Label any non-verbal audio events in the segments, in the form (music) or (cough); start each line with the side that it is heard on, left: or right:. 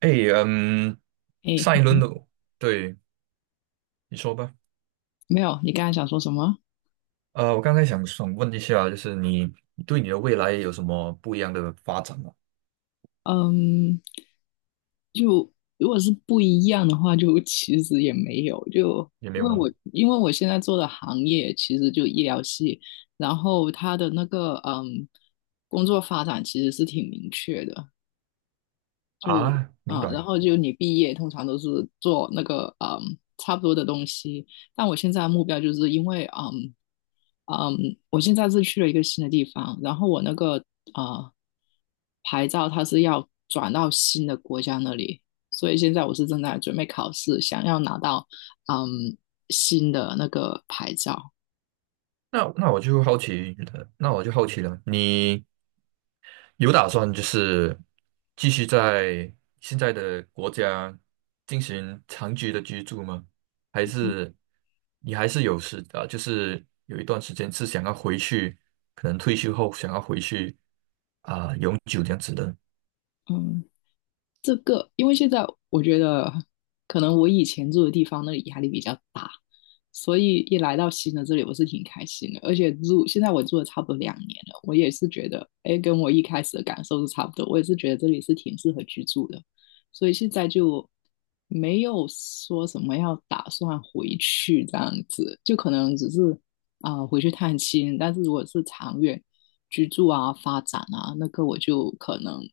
right: 哎，嗯，
left: 诶，
right: 上一轮的，对，你说吧。
left: 没有，你刚才想说什么？
right: 我刚才想问一下，就是你对你的未来有什么不一样的发展吗？
left: 嗯，就如果是不一样的话，就 (laughs) 其实也没有，就
right: 也没
left: 因
right: 有
left: 为
right: 吗？
left: 我因为我现在做的行业其实就医疗系，然后他的那个工作发展其实是挺明确的，就
right: 啊，明
left: 然
right: 白。
left: 后就你毕业通常都是做那个差不多的东西，但我现在的目标就是因为我现在是去了一个新的地方，然后我那个呃牌照它是要转到新的国家那里，所以现在我是正在准备考试，想要拿到嗯新的那个牌照。
right: 那我就好奇了，你有打算就是继续在现在的国家进行长期的居住吗？还是你还是有时啊，就是有一段时间是想要回去，可能退休后想要回去啊，永久这样子的？
left: 嗯。这个，因为现在我觉得可能我以前住的地方那里压力比较大，所以一来到新的这里，我是挺开心的。而且现在我住了差不多2年了，我也是觉得，哎，跟我一开始的感受是差不多。我也是觉得这里是挺适合居住的，所以现在就没有说什么要打算回去这样子，就可能只是回去探亲。但是如果是长远，居住啊、发展啊，那个我就可能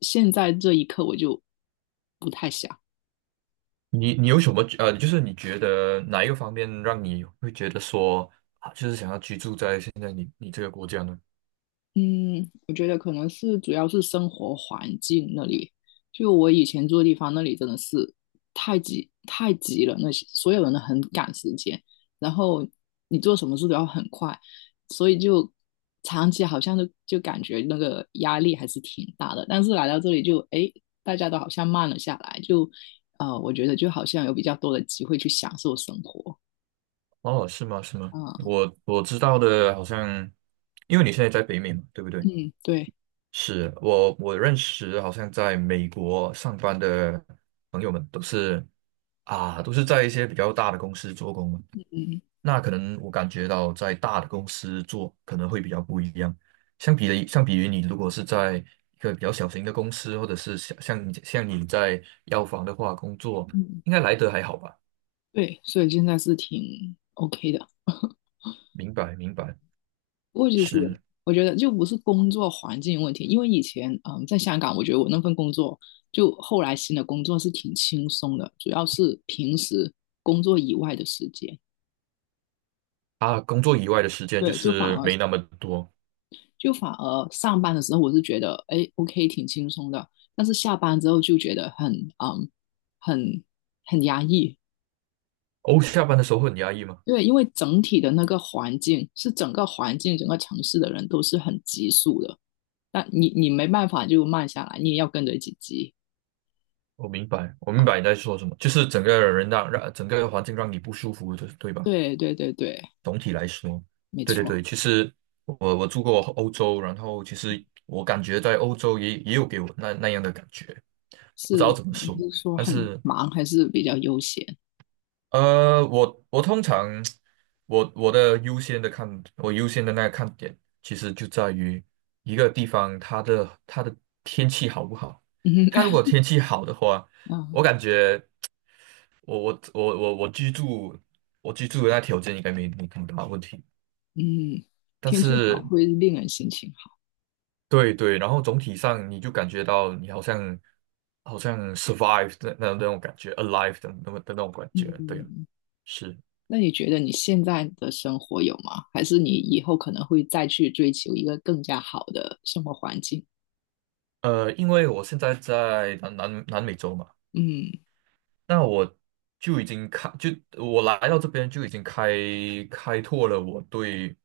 left: 现在这一刻我就不太想。
right: 你有什么就是你觉得哪一个方面让你会觉得说啊，就是想要居住在现在你这个国家呢？
left: 嗯，我觉得可能是主要是生活环境那里，就我以前住的地方那里真的是太挤太挤了，那些所有人都很赶时间，然后你做什么事都要很快，所以就长期好像就感觉那个压力还是挺大的。但是来到这里就大家都好像慢了下来，就我觉得就好像有比较多的机会去享受生活。
right: 哦，是吗？是吗？
left: 啊，
right: 我知道的，好像因为你现在在北美嘛，对不对？
left: 嗯，对，
right: 是我认识，好像在美国上班的朋友们都是在一些比较大的公司做工嘛。
left: 嗯
right: 那可能我感觉到在大的公司做可能会比较不一样。相比于你如果是在一个比较小型的公司，或者是像你在药房的话工作，
left: 嗯，
right: 应该来得还好吧？
left: 对，所以现在是挺 OK 的。
right: 明白，明白，
left: 我也是，
right: 是。
left: 我觉得就不是工作环境问题，因为以前在香港，我觉得我那份工作就后来新的工作是挺轻松的，主要是平时工作以外的时间，
right: 啊，工作以外的时间就
left: 对，就反
right: 是
left: 而
right: 没那么多。
left: 就反而上班的时候我是觉得哎 OK 挺轻松的，但是下班之后就觉得很嗯很很压抑，
right: 哦，下班的时候会很压抑吗？
left: 对，因为整体的那个环境是整个环境整个城市的人都是很急速的，但你没办法就慢下来，你也要跟着一起急。
right: 我明白，我明
left: 啊，
right: 白你在说什么，就是整个人让整个环境让你不舒服的，对吧？
left: 对对对对，
right: 总体来说，
left: 没
right: 对对
left: 错，
right: 对，其实我住过欧洲，然后其实我感觉在欧洲也有给我那样的感觉，不知道
left: 是
right: 怎么
left: 你
right: 说，
left: 是说
right: 但
left: 很
right: 是
left: 忙还是比较悠闲？
right: 我通常我优先的那个看点，其实就在于一个地方它的天气好不好。
left: (laughs)
right: 它如果
left: 嗯
right: 天气好的话，
left: 啊
right: 我感觉我我我我我居住我居住的那条件应该没么大问题。
left: 嗯，
right: 但
left: 天气好
right: 是
left: 会令人心情好。
right: 对对，然后总体上你就感觉到你好像 survive 的那种感觉，alive 的那么的那种感觉，对啊
left: 嗯，
right: 是。
left: 那你觉得你现在的生活有吗？还是你以后可能会再去追求一个更加好的生活环境？
right: 因为我现在在南美洲嘛，
left: 嗯
right: 那就已经开，就我来到这边就已经开拓了我对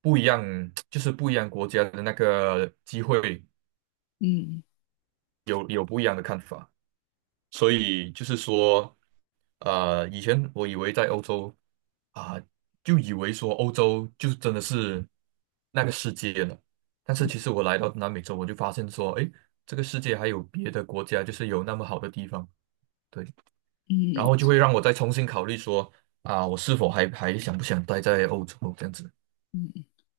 right: 不一样，就是不一样国家的那个机会
left: 嗯
right: 有不一样的看法，所以就是说，以前我以为在欧洲啊，就以为说欧洲就真的是那个世界了，但是其实我来到南美洲，我就发现说，诶，这个世界还有别的国家，就是有那么好的地方。对。然
left: 嗯
right: 后就会让我再重新考虑说啊，我是否还想不想待在欧洲这样子？
left: 嗯，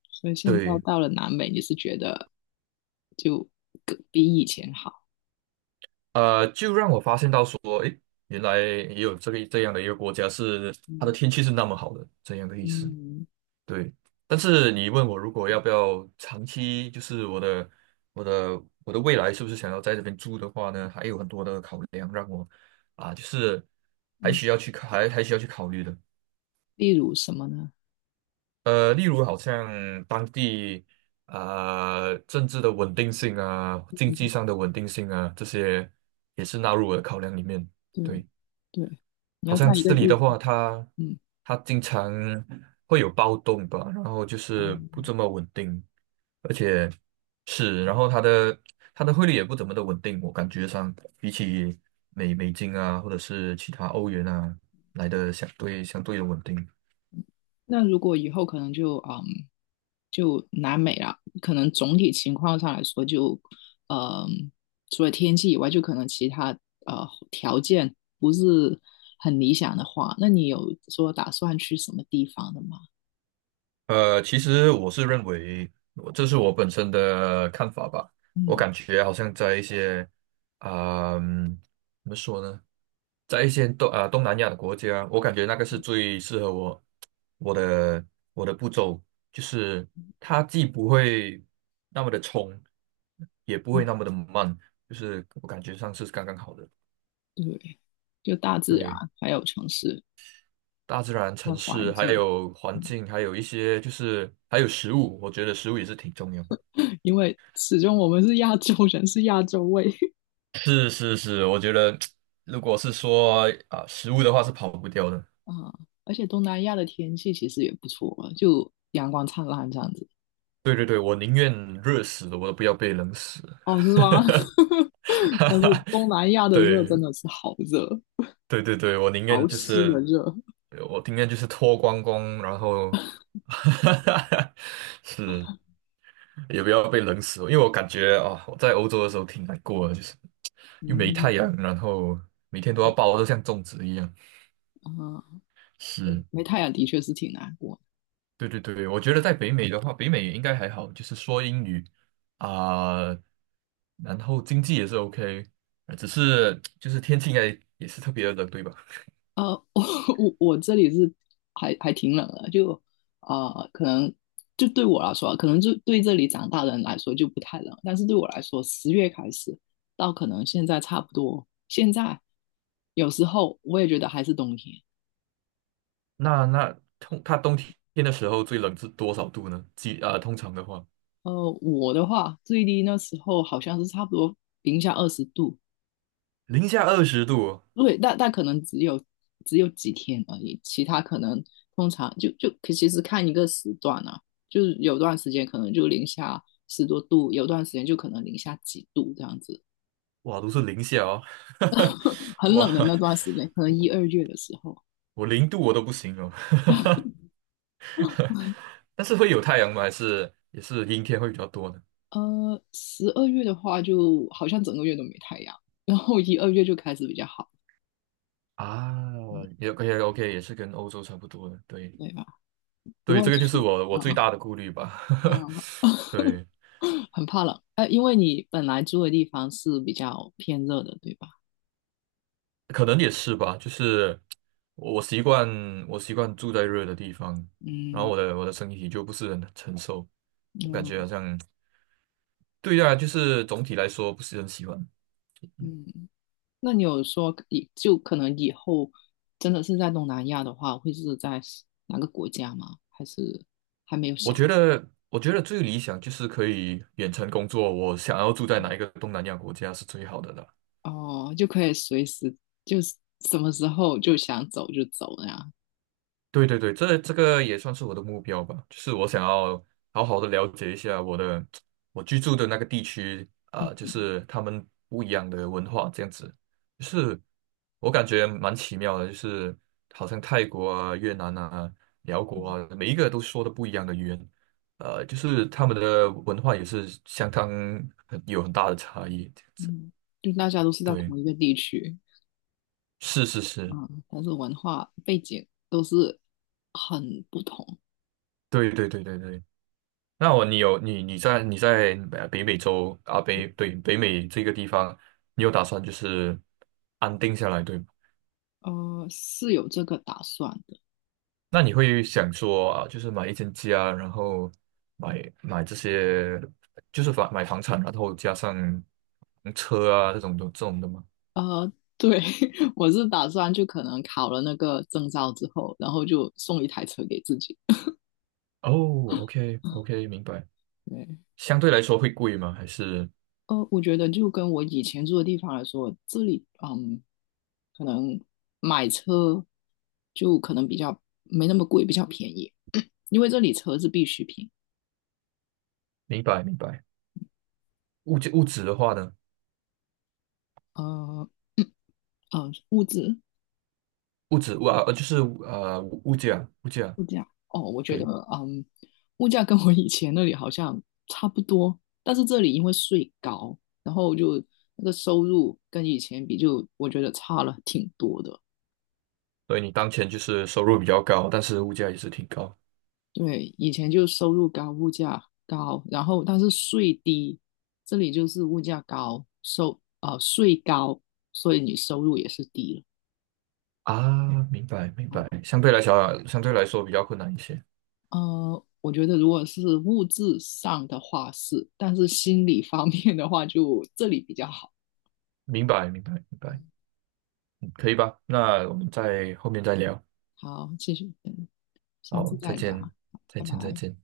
left: 所以现在
right: 对，
left: 到了南美，你是觉得就更比以前好？
right: 就让我发现到说，原来也有这样的一个国家是它的
left: 嗯
right: 天气是那么好的，这样的意思。
left: 嗯
right: 对，但是你问我如果要不要长期，就是我的未来是不是想要在这边住的话呢？还有很多的考量让我啊，就是还
left: 嗯，
right: 需要去还还需要去考虑的。
left: 例如什么呢？
right: 例如好像当地啊、政治的稳定性啊，经济
left: 嗯
right: 上的稳定性啊，这些也是纳入我的考量里面。
left: 对
right: 对，
left: 对，你
right: 好
left: 要
right: 像
left: 在一个
right: 这里的
left: 地，
right: 话，它
left: 嗯，
right: 它经常会有暴动吧，然后就是不这么稳定，而且是，然后它的汇率也不怎么的稳定，我感觉上比起美金啊，或者是其他欧元啊来的相对的稳定。
left: 那如果以后可能就就南美了，可能总体情况上来说就，嗯，除了天气以外，就可能其他呃条件不是很理想的话，那你有说打算去什么地方的吗？
right: 其实我是认为，我这是我本身的看法吧。我
left: 嗯
right: 感觉好像在一些啊，怎么说呢，在一些东南亚的国家，我感觉那个是最适合我的我的步骤，就是它既不会那么的冲，也不会
left: 嗯，
right: 那么的慢，就是我感觉上是刚刚好的。
left: 对，就大自然
right: 对，
left: 还有城市
right: 大自然、
left: 的
right: 城
left: 环
right: 市，还
left: 境，
right: 有环
left: 嗯
right: 境，还有一些就是还有食物，我觉得食物也是挺重要的。
left: 因为始终我们是亚洲人，是亚洲胃。
right: 是是是，我觉得如果是说啊、食物的话是跑不掉的。
left: 啊，而且东南亚的天气其实也不错啊，就阳光灿烂这样子。
right: 对对对，我宁愿热死了我都不要被冷死。
left: 哦，是吗？(laughs)
right: (laughs) 哈
left: 但是
right: 哈，
left: 东南亚的热真
right: 对
left: 的是好热，
right: 对对对，我宁愿
left: 潮
right: 就
left: 湿的
right: 是，
left: 热。
right: 我宁愿就是脱光光，然后 (laughs)，哈哈，是也不要被冷死，因为我感觉啊，我在欧洲的时候挺难过的，就是又没太阳，
left: 嗯
right: 然后每天都要抱得像粽子一样。
left: 啊，
right: 是，
left: 没太阳的确是挺难过。
right: 对对对，我觉得在北美的话，北美应该还好，就是说英语啊、然后经济也是 OK，只是就是天气应该也是特别的冷，对吧？
left: 呃，(laughs) 我我这里是还挺冷的，就可能就对我来说啊，可能就对这里长大的人来说就不太冷，但是对我来说，10月开始到可能现在差不多，现在有时候我也觉得还是冬天。
right: 那它冬天的时候最冷是多少度呢？几啊、通常的话，
left: 我的话最低那时候好像是差不多-20度，
right: 零下20度哦，
left: 对，但可能只有几天而已，其他可能通常就其实看一个时段啊，就是有段时间可能就零下十多度，有段时间就可能零下几度这样子，
right: 哇，都是零下哦，(laughs)
left: 很
right: 哇，
left: 冷的那段时间，可能一
right: 我
left: 二月的时候，
right: 我0度我都不行哦，(laughs) 但是会有太阳吗？还是也是阴天会比较多呢？
left: 12月的话就好像整个月都没太阳，然后一二月就开始比较好，
right: 啊，
left: 嗯，
right: 也 OK OK，也是跟欧洲差不多的，对。
left: 对吧？不
right: 对，
left: 过
right: 这个就是
left: 暑
right: 我
left: 啊
right: 最大的顾虑吧。
left: 啊。
right: (laughs) 对，
left: (laughs) 很怕冷，哎，因为你本来住的地方是比较偏热的，对吧？
right: 可能也是吧，就是我习惯我习惯住在热的地方，然后我
left: 嗯
right: 的我的身体就不是很承受，我感觉好
left: 嗯
right: 像对啊，就是总体来说不是很喜欢。
left: 嗯，那你有说就可能以后真的是在东南亚的话，会是在哪个国家吗？还是还没有
right: 我
left: 想？
right: 觉得，我觉得最理想就是可以远程工作。我想要住在哪一个东南亚国家是最好的了。
left: 哦，就可以随时就是什么时候就想走就走那样。
right: 对对对，这个也算是我的目标吧，就是我想
left: 啊
right: 要好好的了解一下我居住的那个地区啊，就
left: 嗯
right: 是他们不一样的文化这样子，就是我感觉蛮奇妙的，就是好像泰国啊、越南啊、辽国
left: 嗯
right: 啊，每一个都说的不一样的语言，就是他们的文化也是相当很有很大的差异。
left: 嗯，就大家都是在
right: 对，
left: 同一个地区，
right: 是是是，
left: 啊，但是文化背景都是很不同。
right: 对对对对对。你在，北美洲啊北对，北美这个地方，你有打算就是安定下来对吗？
left: 是有这个打算的。
right: 那你会想说啊，就是买一间家，然后买这些就是买房产，然后加上车啊这种的吗？
left: 呃，对，(laughs) 我是打算就可能考了那个证照之后，然后就送一台车给自己。
right: 哦，OK OK，明白。
left: 对，
right: 相对来说会贵吗？还是
left: 我觉得就跟我以前住的地方来说，这里可能买车就可能比较没那么贵，比较便宜，(coughs) (clears throat) 因为这里车是必需品。
right: 明白明白。物质的话呢？
left: 呃呃，物资
right: 物质物啊就是物价
left: 物价哦，我觉得
right: 对。
left: 嗯，物价跟我以前那里好像差不多，但是这里因为税高，然后就那个收入跟以前比就，我觉得差了挺多的。
right: 所以你当前就是收入比较高，但是物价也是挺高
left: 对，以前就收入高，物价高，然后但是税低，这里就是物价高，税高，所以你收入也是低了。
right: 啊。明白，明
left: 啊
right: 白。相对来说比较困难一些。
left: 我觉得如果是物质上的话是，但是心理方面的话就这里比较好。
right: 明白，明白，明白。嗯，可以吧？那我们在后面再聊。
left: 好，谢谢，下
right: 好，
left: 次再
right: 再见，
left: 聊，
right: 再
left: 拜
right: 见，再
left: 拜。
right: 见。